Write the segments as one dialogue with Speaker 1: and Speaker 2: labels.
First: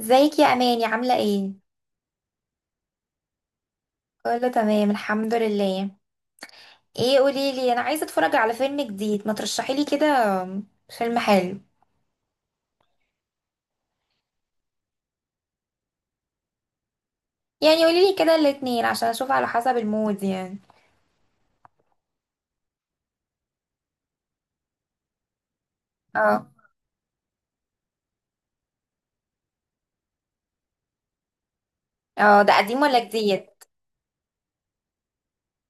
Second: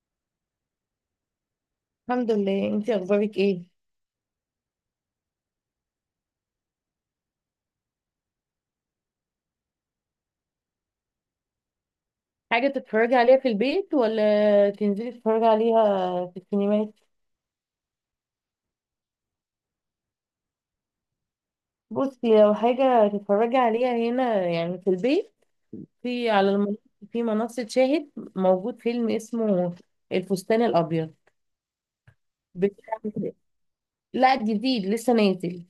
Speaker 1: ازيك يا اماني؟ عامله ايه؟
Speaker 2: الحمد لله، انتي اخبارك ايه؟
Speaker 1: كله تمام الحمد لله. ايه، قولي لي، انا عايزه اتفرج على فيلم جديد، ما ترشحي لي كده فيلم حلو.
Speaker 2: حاجه تتفرجي عليها في البيت ولا تنزلي تتفرجي عليها في السينمات؟
Speaker 1: يعني قولي لي كده الاتنين عشان اشوف على حسب المود يعني.
Speaker 2: بصي، لو حاجه تتفرجي عليها هنا يعني في البيت، في على
Speaker 1: اه.
Speaker 2: المنصه، في منصه شاهد موجود فيلم اسمه الفستان الابيض
Speaker 1: اه، ده قديم ولا
Speaker 2: بتاع،
Speaker 1: جديد؟
Speaker 2: لا جديد لسه نازل،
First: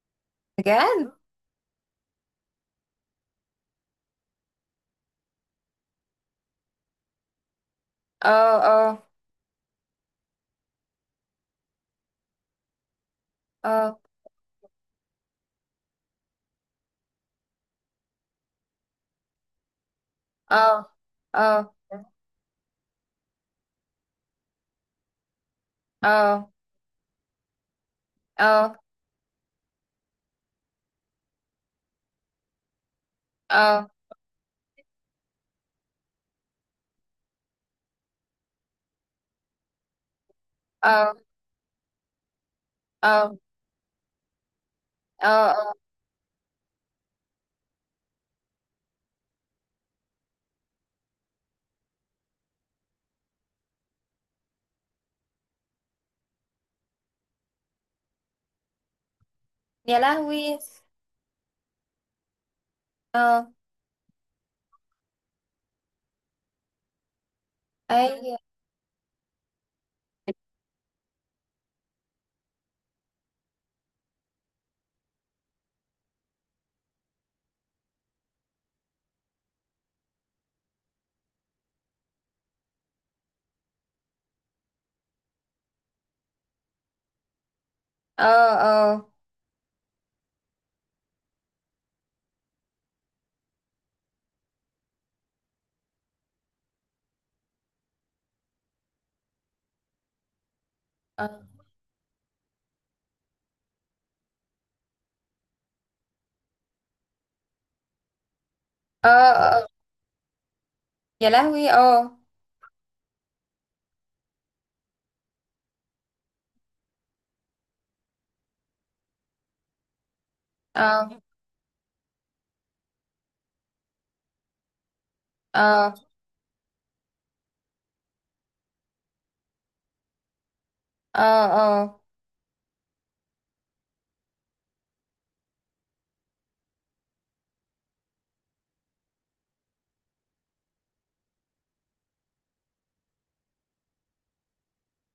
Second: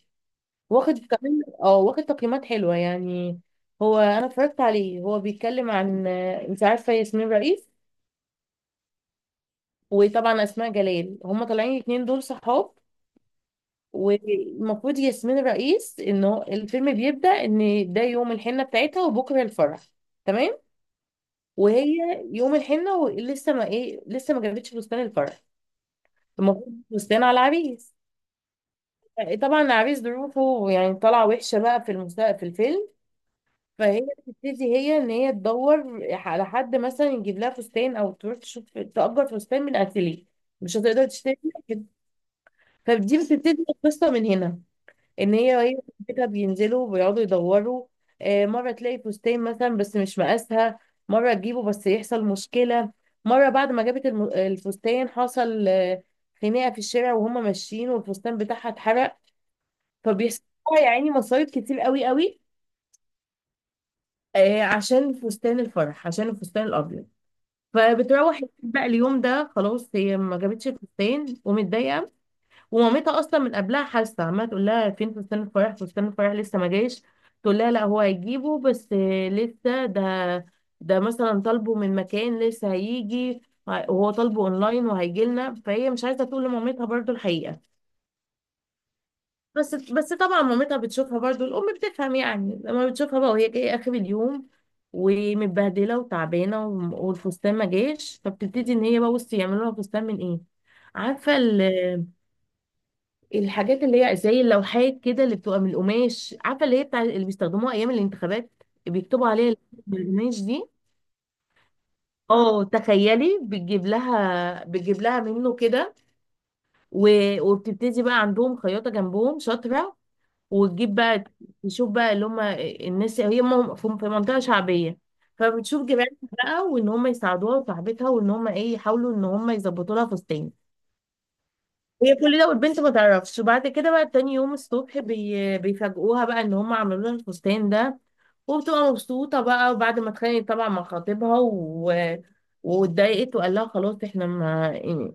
Speaker 2: واخد
Speaker 1: بجد؟
Speaker 2: كمان اه واخد تقييمات حلوه يعني. هو انا اتفرجت عليه، هو بيتكلم عن انت عارفه ياسمين رئيس،
Speaker 1: اه. اه.
Speaker 2: وطبعا اسماء جلال، هما طالعين الاتنين دول صحاب.
Speaker 1: اه،
Speaker 2: والمفروض ياسمين الرئيس ان هو الفيلم بيبدأ ان ده يوم الحنة بتاعتها وبكرة الفرح، تمام.
Speaker 1: اه. اه،
Speaker 2: وهي يوم الحنة ولسه ما ايه، لسه ما جابتش فستان الفرح،
Speaker 1: اه.
Speaker 2: المفروض فستان على العريس.
Speaker 1: اه، اه.
Speaker 2: طبعا العريس ظروفه يعني طالعة وحشة بقى في الفيلم.
Speaker 1: اه،
Speaker 2: فهي بتبتدي هي ان هي تدور على حد مثلا يجيب لها فستان او تروح تشوف تأجر فستان من اتيليه، مش هتقدر
Speaker 1: اه.
Speaker 2: تشتري كده. فدي بتبتدي القصة من هنا، ان
Speaker 1: اه
Speaker 2: هي
Speaker 1: اه.
Speaker 2: هي بيتها بينزلوا بيقعدوا يدوروا. مره تلاقي فستان مثلا بس مش مقاسها، مره تجيبه بس يحصل مشكله، مره بعد ما جابت الفستان حصل خناقه في الشارع وهم ماشيين والفستان بتاعها اتحرق.
Speaker 1: يا
Speaker 2: فبيحصل
Speaker 1: لهوي،
Speaker 2: لها يا عيني مصايب كتير قوي قوي،
Speaker 1: اه.
Speaker 2: عشان فستان الفرح، عشان الفستان الابيض. فبتروح
Speaker 1: اي،
Speaker 2: البيت بقى اليوم ده، خلاص هي ما جابتش الفستان ومتضايقه. ومامتها اصلا من قبلها حاسه، عماله تقول لها فين فستان الفرح، فستان الفرح لسه ما جايش. تقول لها لا هو هيجيبه، بس لسه ده، ده مثلا طالبه من مكان لسه هيجي، وهو طالبه اونلاين وهيجي لنا. فهي مش عايزه تقول لمامتها برضو الحقيقه.
Speaker 1: اه. اه،
Speaker 2: بس طبعا مامتها بتشوفها برضو، الام بتفهم يعني لما بتشوفها بقى وهي جايه اخر اليوم ومتبهدله وتعبانه والفستان ما جاش. فبتبتدي ان هي بقى، بصي، يعملوا لها فستان من ايه، عارفه،
Speaker 1: اه،
Speaker 2: الحاجات اللي هي زي اللوحات كده اللي بتبقى من القماش، عارفه اللي هي بتاع اللي بيستخدموها ايام الانتخابات
Speaker 1: اه.
Speaker 2: بيكتبوا عليها،
Speaker 1: اه،
Speaker 2: من القماش دي.
Speaker 1: يا لهوي اه،
Speaker 2: اه تخيلي، بتجيب لها بتجيب لها منه كده وبتبتدي بقى عندهم خياطه جنبهم شاطره، وتجيب
Speaker 1: اه.
Speaker 2: بقى، تشوف بقى اللي هم الناس هي في في منطقه شعبيه، فبتشوف
Speaker 1: اه،
Speaker 2: جيرانها بقى وان هم يساعدوها وصاحبتها وان هم ايه، يحاولوا ان هم يظبطوا لها فستان.
Speaker 1: اه. اه،
Speaker 2: هي كل ده والبنت ما تعرفش، وبعد كده بقى تاني يوم الصبح بيفاجئوها بقى ان هم عملوا لها الفستان ده. وبتبقى مبسوطة بقى، وبعد ما اتخانقت طبعا مع خطيبها و... واتضايقت وقال لها خلاص احنا ما،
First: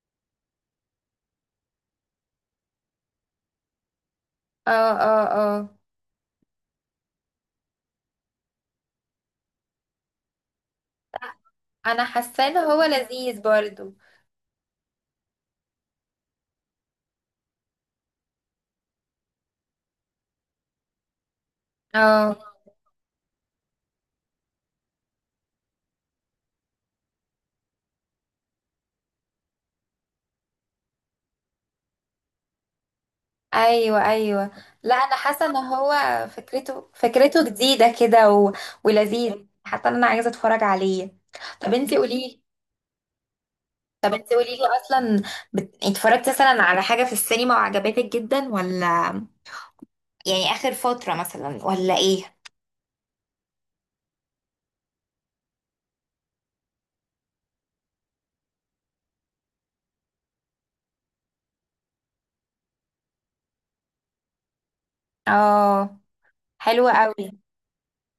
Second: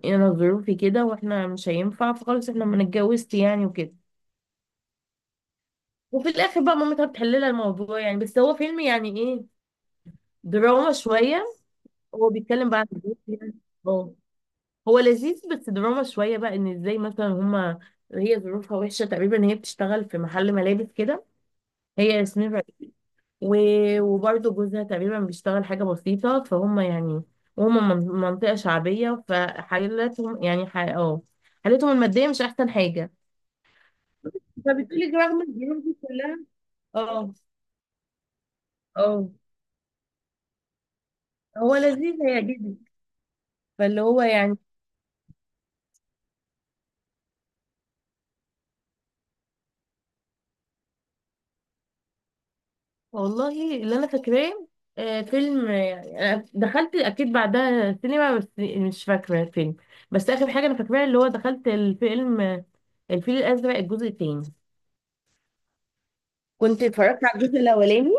Speaker 2: انا ظروفي كده واحنا مش هينفع، فخلاص احنا ما اتجوزت يعني وكده.
Speaker 1: اه. اه، اه.
Speaker 2: وفي الاخر بقى مامتها بتحل لها الموضوع. يعني بس هو فيلم يعني ايه، دراما شوية.
Speaker 1: انا
Speaker 2: هو
Speaker 1: حاسه ان
Speaker 2: بيتكلم بقى
Speaker 1: هو
Speaker 2: عن الجواز
Speaker 1: لذيذ
Speaker 2: يعني.
Speaker 1: برضو.
Speaker 2: اه هو لذيذ بس دراما شوية بقى، ان ازاي مثلا هما، هي ظروفها وحشة تقريبا، هي بتشتغل في محل ملابس كده، هي
Speaker 1: اه.
Speaker 2: ياسمين رئيس، وبرضه جوزها تقريبا بيشتغل حاجة بسيطة فهم يعني، وهم من منطقة شعبية، فحالتهم يعني اه حالتهم المادية مش أحسن حاجة.
Speaker 1: ايوه، ايوه. لا،
Speaker 2: فبتقولي
Speaker 1: انا
Speaker 2: رغم
Speaker 1: حاسه ان
Speaker 2: الظروف
Speaker 1: هو
Speaker 2: دي كلها،
Speaker 1: فكرته
Speaker 2: اه
Speaker 1: فكرته جديده كده
Speaker 2: اه،
Speaker 1: ولذيذ، حتى انا عايزه اتفرج عليه. طب
Speaker 2: هو
Speaker 1: انتي
Speaker 2: لذيذ
Speaker 1: قوليلي،
Speaker 2: هيعجبك فاللي
Speaker 1: طب
Speaker 2: هو
Speaker 1: انتي
Speaker 2: يعني.
Speaker 1: قوليلي اصلا اتفرجتي مثلا على حاجه في السينما وعجبتك جدا، ولا يعني اخر فتره مثلا، ولا ايه؟
Speaker 2: والله اللي انا فاكراه، فيلم، يعني أنا دخلت اكيد بعدها سينما بس مش فاكره الفيلم، بس اخر حاجه انا فاكراها اللي هو دخلت الفيلم، الفيل الازرق الجزء التاني.
Speaker 1: اه.
Speaker 2: كنت
Speaker 1: حلوه
Speaker 2: اتفرجت
Speaker 1: قوي.
Speaker 2: على الجزء الاولاني،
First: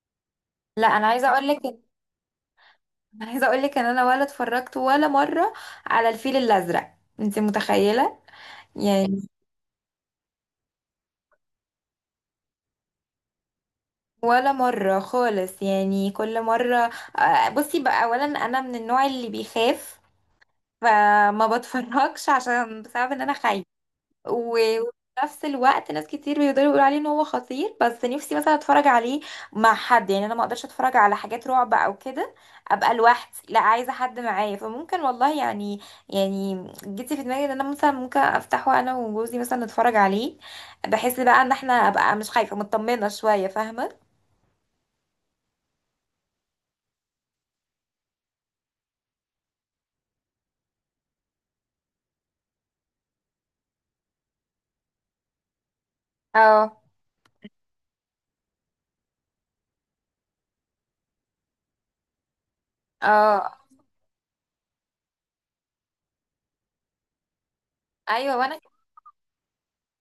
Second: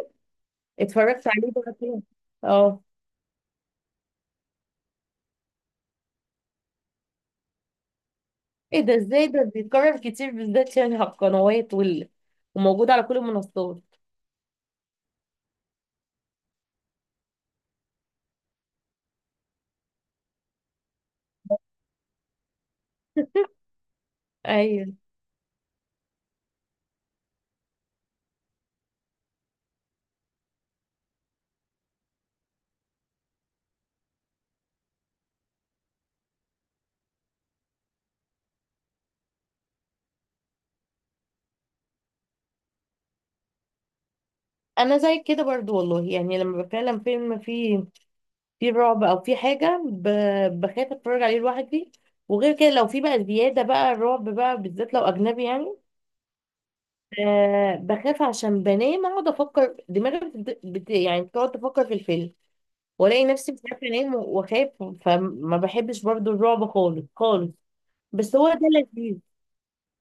Speaker 1: لا انا
Speaker 2: اتفرجت
Speaker 1: عايزه
Speaker 2: عليه
Speaker 1: اقولك،
Speaker 2: مرتين. اه،
Speaker 1: انا عايزه اقول لك ان انا ولا اتفرجت ولا مره على الفيل الازرق، انت متخيله؟
Speaker 2: ايه ده؟ ازاي
Speaker 1: يعني
Speaker 2: ده بيتكرر كتير بالذات يعني على القنوات وموجود على كل المنصات.
Speaker 1: ولا مره خالص، يعني كل مره. بصي بقى، اولا انا من النوع اللي بيخاف، فما بتفرجش عشان، بسبب ان انا خايفه. وفي
Speaker 2: ايوه،
Speaker 1: نفس الوقت ناس كتير بيقدروا يقولوا عليه ان هو خطير، بس نفسي مثلا اتفرج عليه مع حد، يعني انا ما اقدرش اتفرج على حاجات رعب او كده ابقى لوحدي، لا عايزه حد معايا، فممكن والله يعني، يعني جيتي في دماغي ان انا مثلا ممكن افتحه انا وجوزي مثلا نتفرج عليه، بحس بقى ان احنا ابقى مش خايفه، مطمنه شويه، فاهمه؟
Speaker 2: انا زي كده برضو والله، يعني لما بتكلم فيلم فيه في رعب او في حاجه، بخاف اتفرج عليه لوحدي. وغير كده لو في بقى زياده بقى الرعب بقى، بالذات لو اجنبي يعني،
Speaker 1: اه،
Speaker 2: أه بخاف عشان بنام اقعد افكر، دماغي يعني بتقعد تفكر في الفيلم، والاقي
Speaker 1: اه.
Speaker 2: نفسي مش عارفه انام واخاف. فما بحبش برضو الرعب خالص خالص. بس
Speaker 1: ايوه
Speaker 2: هو
Speaker 1: وانا.
Speaker 2: ده لذيذ،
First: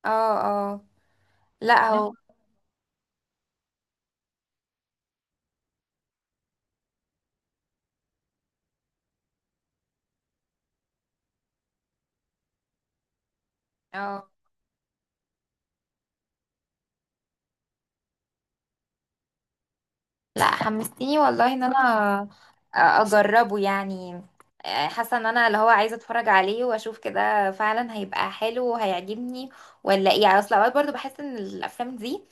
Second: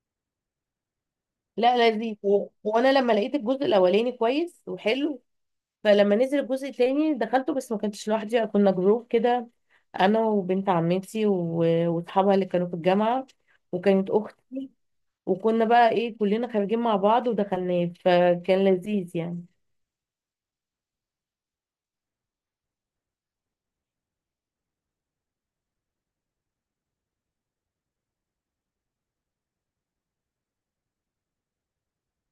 Speaker 1: اه، اه.
Speaker 2: لا
Speaker 1: لا هو
Speaker 2: لذيذ و... وانا لما لقيت الجزء الاولاني كويس وحلو، فلما نزل الجزء التاني دخلته، بس ما كنتش لوحدي، كنا جروب كده، انا وبنت عمتي واصحابها اللي كانوا في الجامعه، وكانت
Speaker 1: انا، اه.
Speaker 2: اختي، وكنا بقى ايه كلنا خارجين مع بعض ودخلناه فكان لذيذ يعني.
Speaker 1: لا حمستيني والله ان انا اجربه يعني. حاسه ان انا اللي هو عايزه اتفرج عليه واشوف كده فعلا هيبقى حلو وهيعجبني، ولا ايه؟ يعني اصل اوقات برضو بحس ان الافلام دي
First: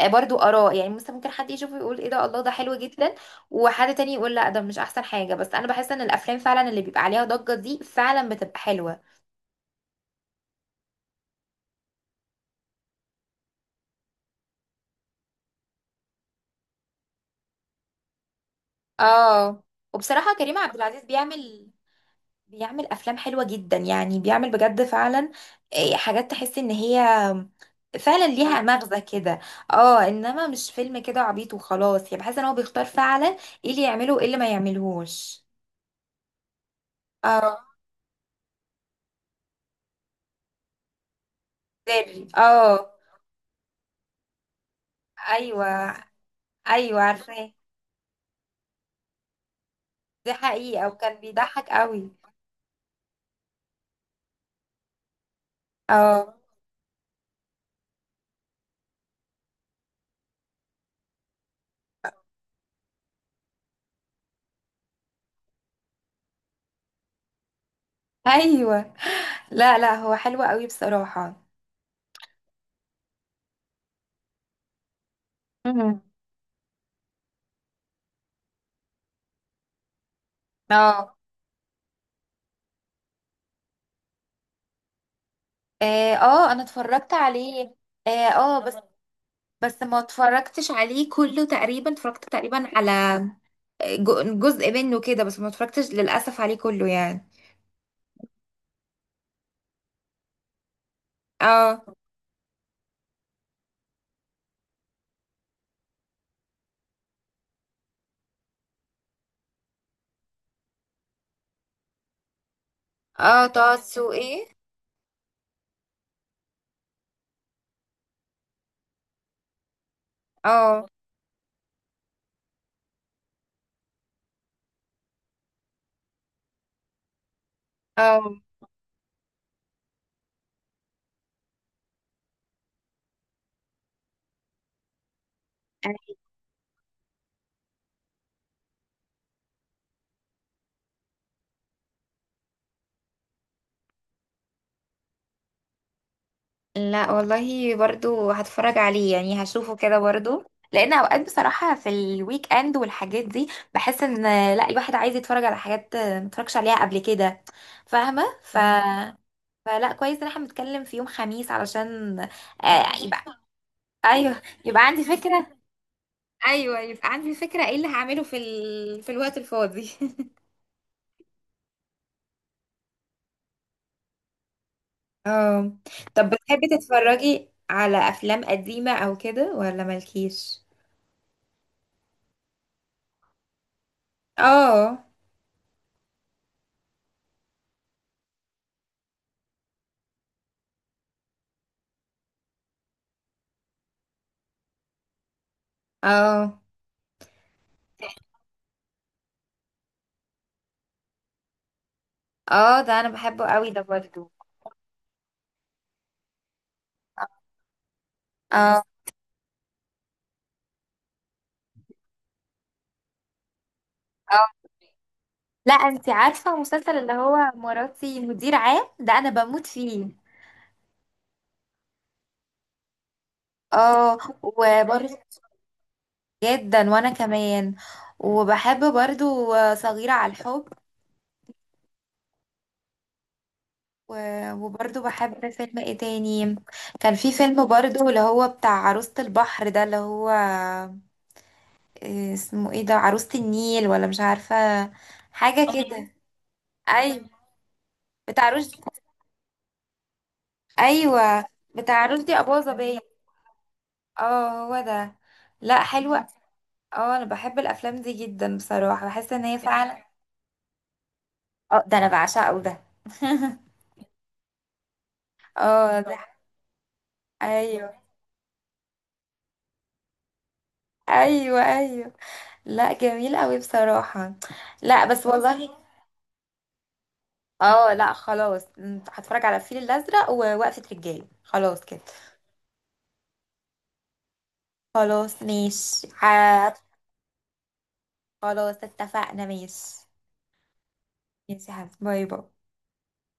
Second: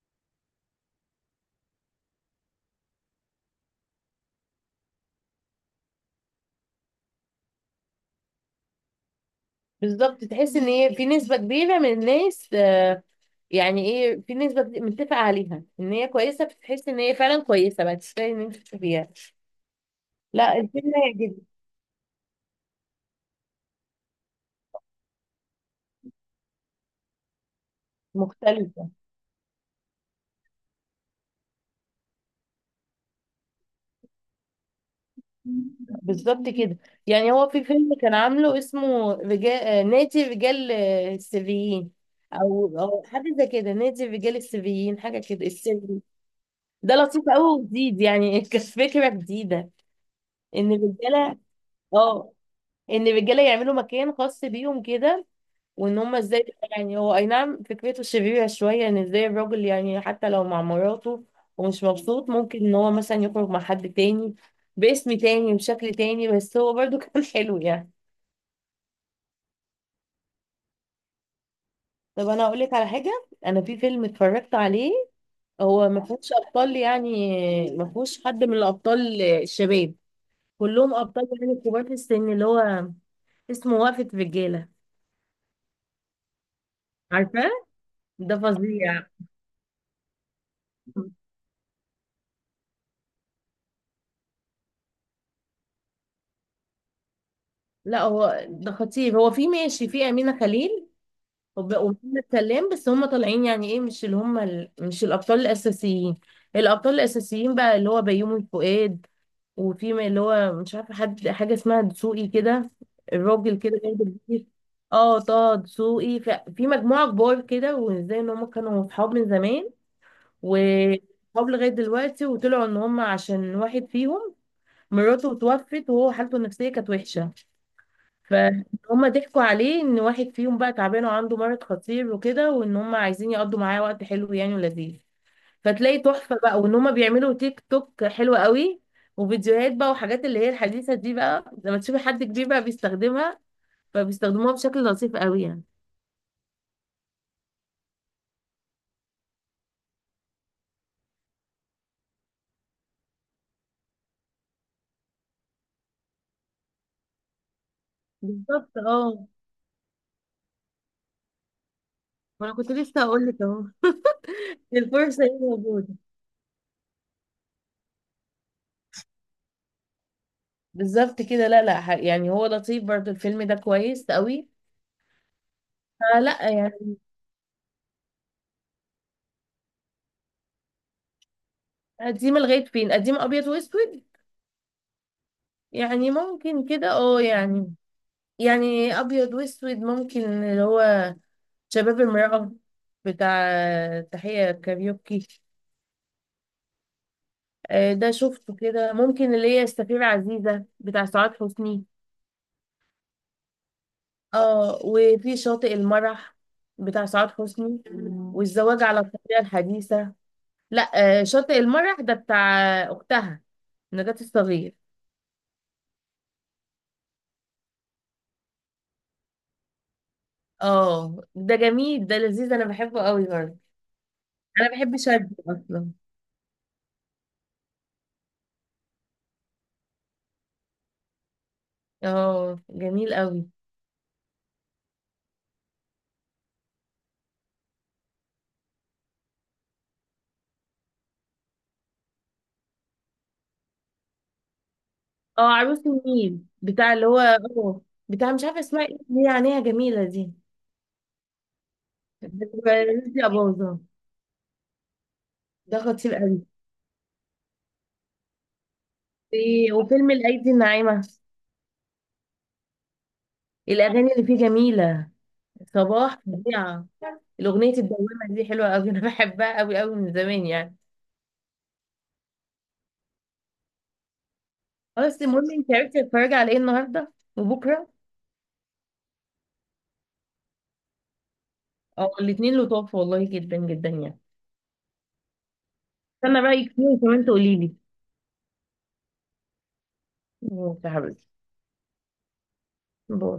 Speaker 1: برضو اراء، يعني مثلا ممكن حد يشوفه يقول ايه ده، الله ده حلو جدا، وحد تاني يقول لا ده مش احسن حاجه، بس انا بحس ان الافلام فعلا اللي بيبقى عليها ضجه دي فعلا بتبقى حلوه.
Speaker 2: بالظبط، تحس ان هي في نسبه كبيره من الناس، يعني ايه، في نسبه متفق عليها ان هي كويسه، فتحس ان هي فعلا كويسه بقى تستاهل ان انت تشوفيها.
Speaker 1: اه. وبصراحه كريم
Speaker 2: لا
Speaker 1: عبد
Speaker 2: الفيلم
Speaker 1: العزيز
Speaker 2: جدا
Speaker 1: بيعمل افلام حلوه جدا، يعني بيعمل بجد فعلا إيه، حاجات تحس ان هي فعلا ليها
Speaker 2: مختلف.
Speaker 1: مغزى كده. اه، انما مش فيلم كده عبيط وخلاص، يعني بحس ان هو بيختار فعلا ايه اللي يعمله وايه اللي ما يعملهوش.
Speaker 2: بالظبط كده. يعني هو
Speaker 1: اه،
Speaker 2: في فيلم كان عامله اسمه رجال، نادي رجال، السريين،
Speaker 1: سري،
Speaker 2: او
Speaker 1: اه.
Speaker 2: او حاجه زي كده، نادي رجال السريين، حاجه كده
Speaker 1: ايوه،
Speaker 2: السري. ده
Speaker 1: ايوه،
Speaker 2: لطيف قوي
Speaker 1: عارفاه.
Speaker 2: وجديد يعني كفكره جديده،
Speaker 1: دي
Speaker 2: ان
Speaker 1: حقيقه، وكان
Speaker 2: الرجاله،
Speaker 1: بيضحك قوي.
Speaker 2: اه ان الرجاله يعملوا مكان خاص بيهم كده، وان هم
Speaker 1: اه،
Speaker 2: ازاي، يعني هو اي نعم فكرته شريره شويه، ان ازاي الراجل يعني حتى لو مع مراته ومش مبسوط، ممكن ان هو مثلا يخرج مع حد تاني باسم تاني وشكل تاني، بس هو برضو كان حلو يعني.
Speaker 1: ايوه. لا لا، هو حلو قوي بصراحه.
Speaker 2: طب انا اقول لك على حاجه، انا في فيلم اتفرجت عليه، هو
Speaker 1: مم.
Speaker 2: ما فيهوش ابطال يعني، ما فيهوش حد من الابطال الشباب، كلهم
Speaker 1: اه،
Speaker 2: ابطال يعني كبار في السن، اللي هو اسمه وقفة رجالة،
Speaker 1: اه، انا اتفرجت
Speaker 2: عارفاه؟
Speaker 1: عليه. اه،
Speaker 2: ده
Speaker 1: بس
Speaker 2: فظيع.
Speaker 1: بس ما اتفرجتش عليه كله تقريبا، اتفرجت تقريبا على جزء منه كده، بس ما اتفرجتش للأسف عليه كله يعني.
Speaker 2: لا هو ده خطير، هو في ماشي في امينه خليل
Speaker 1: اه،
Speaker 2: ومحمد سلام، بس هم طالعين يعني ايه، مش اللي هم مش الابطال الاساسيين. الابطال الاساسيين بقى اللي هو بيومي فؤاد، وفي اللي هو مش عارفه حد، حاجه اسمها دسوقي كده،
Speaker 1: اه.
Speaker 2: الراجل
Speaker 1: طه
Speaker 2: كده برضه
Speaker 1: دسوقي.
Speaker 2: كبير، اه طه دسوقي، في مجموعه كبار كده، وازاي ان هم كانوا صحاب من زمان
Speaker 1: اه،
Speaker 2: وصحاب لغايه دلوقتي، وطلعوا ان هم عشان واحد فيهم مراته اتوفت وهو حالته النفسيه كانت وحشه،
Speaker 1: اه.
Speaker 2: فهم ضحكوا عليه ان واحد فيهم بقى تعبان وعنده مرض خطير وكده، وان هم عايزين يقضوا معاه وقت حلو يعني ولذيذ. فتلاقي تحفة بقى، وان هما بيعملوا تيك توك حلوة قوي وفيديوهات بقى وحاجات اللي هي الحديثة دي، بقى لما تشوفي حد كبير بقى بيستخدمها، فبيستخدموها بشكل لطيف قوي يعني.
Speaker 1: لا والله، برضو هتفرج عليه، يعني هشوفه كده برضو، لان اوقات بصراحة في الويك اند والحاجات دي بحس ان، لا الواحد عايز يتفرج على حاجات ما اتفرجش عليها قبل كده، فاهمة؟
Speaker 2: بالظبط اه،
Speaker 1: فلا، كويس ان احنا بنتكلم في يوم خميس علشان
Speaker 2: وانا كنت لسه هقول
Speaker 1: يبقى،
Speaker 2: لك اهو
Speaker 1: ايوه يبقى عندي
Speaker 2: الفرصة هي
Speaker 1: فكرة.
Speaker 2: موجودة.
Speaker 1: ايوه، أيوة. يبقى عندي فكره ايه اللي هعمله في في الوقت الفاضي.
Speaker 2: بالظبط كده. لا لا يعني هو لطيف برضو الفيلم ده كويس قوي،
Speaker 1: اه. طب
Speaker 2: فلا
Speaker 1: بتحبي
Speaker 2: يعني.
Speaker 1: تتفرجي على افلام قديمة او كده، ولا مالكيش؟
Speaker 2: قديم لغاية فين؟ قديم ابيض واسود
Speaker 1: اه.
Speaker 2: يعني؟ ممكن كده اه يعني، يعني ابيض واسود ممكن اللي هو شباب المرأة بتاع، تحية كاريوكي،
Speaker 1: اه.
Speaker 2: ده شفته كده، ممكن اللي هي السفيرة عزيزة بتاع سعاد حسني.
Speaker 1: اه، ده انا بحبه قوي ده برضو.
Speaker 2: اه وفي شاطئ المرح بتاع سعاد حسني. مم. والزواج
Speaker 1: اه،
Speaker 2: على الطريقة الحديثة. لا شاطئ المرح ده بتاع أختها نجاة
Speaker 1: اه.
Speaker 2: الصغير.
Speaker 1: لا انتي عارفة المسلسل اللي هو مراتي مدير عام ده، انا بموت فيه.
Speaker 2: اه ده جميل ده لذيذ، انا بحبه قوي برضه.
Speaker 1: اه
Speaker 2: انا بحب
Speaker 1: وبرضه،
Speaker 2: شاب اصلا.
Speaker 1: جدا وانا كمان، وبحب برضو صغيرة على الحب.
Speaker 2: اه جميل قوي.
Speaker 1: وبرضه بحب فيلم ايه تاني. كان في فيلم برضه اللي هو بتاع عروسة البحر ده، اللي هو إيه اسمه، ايه ده، عروسة النيل ولا مش عارفة،
Speaker 2: اه،
Speaker 1: حاجة اه
Speaker 2: عروس
Speaker 1: كده.
Speaker 2: النيل بتاع اللي هو
Speaker 1: ايوه،
Speaker 2: اه، بتاع مش
Speaker 1: بتاع
Speaker 2: عارفه
Speaker 1: رشدي.
Speaker 2: اسمها ايه، اللي هي عينيها جميله دي،
Speaker 1: ايوه بتاع رشدي اباظة باين.
Speaker 2: دي اباظه،
Speaker 1: اه، هو ده.
Speaker 2: ده
Speaker 1: لا،
Speaker 2: خطير
Speaker 1: حلوة.
Speaker 2: قوي.
Speaker 1: اه، انا بحب الافلام دي جدا بصراحة، بحس ان هي
Speaker 2: في-
Speaker 1: فعلا.
Speaker 2: وفيلم الايدي الناعمه،
Speaker 1: اه، ده انا بعشقه ده.
Speaker 2: الاغاني اللي فيه جميله،
Speaker 1: اه، ده.
Speaker 2: صباح فظيعه، الاغنيه
Speaker 1: ايوه،
Speaker 2: الدوامه دي حلوه قوي انا بحبها قوي قوي من زمان يعني.
Speaker 1: ايوه، ايوه. لا، جميل قوي بصراحة. لا
Speaker 2: خلاص،
Speaker 1: بس
Speaker 2: المهم انت
Speaker 1: والله.
Speaker 2: عرفتي تتفرجي على ايه النهارده وبكره؟
Speaker 1: اه، لا، خلاص، هتفرج على الفيل الازرق ووقفة رجاله، خلاص كده.
Speaker 2: اه الاثنين لطاف والله جدا جدا يعني.
Speaker 1: خلاص، ماشي،
Speaker 2: استنى رايك فيه وكمان تقولي لي.
Speaker 1: خلاص اتفقنا، ماشي.
Speaker 2: ماشي يا حبيبتي،
Speaker 1: ماشي يا حبيبي، باي باي.
Speaker 2: باي.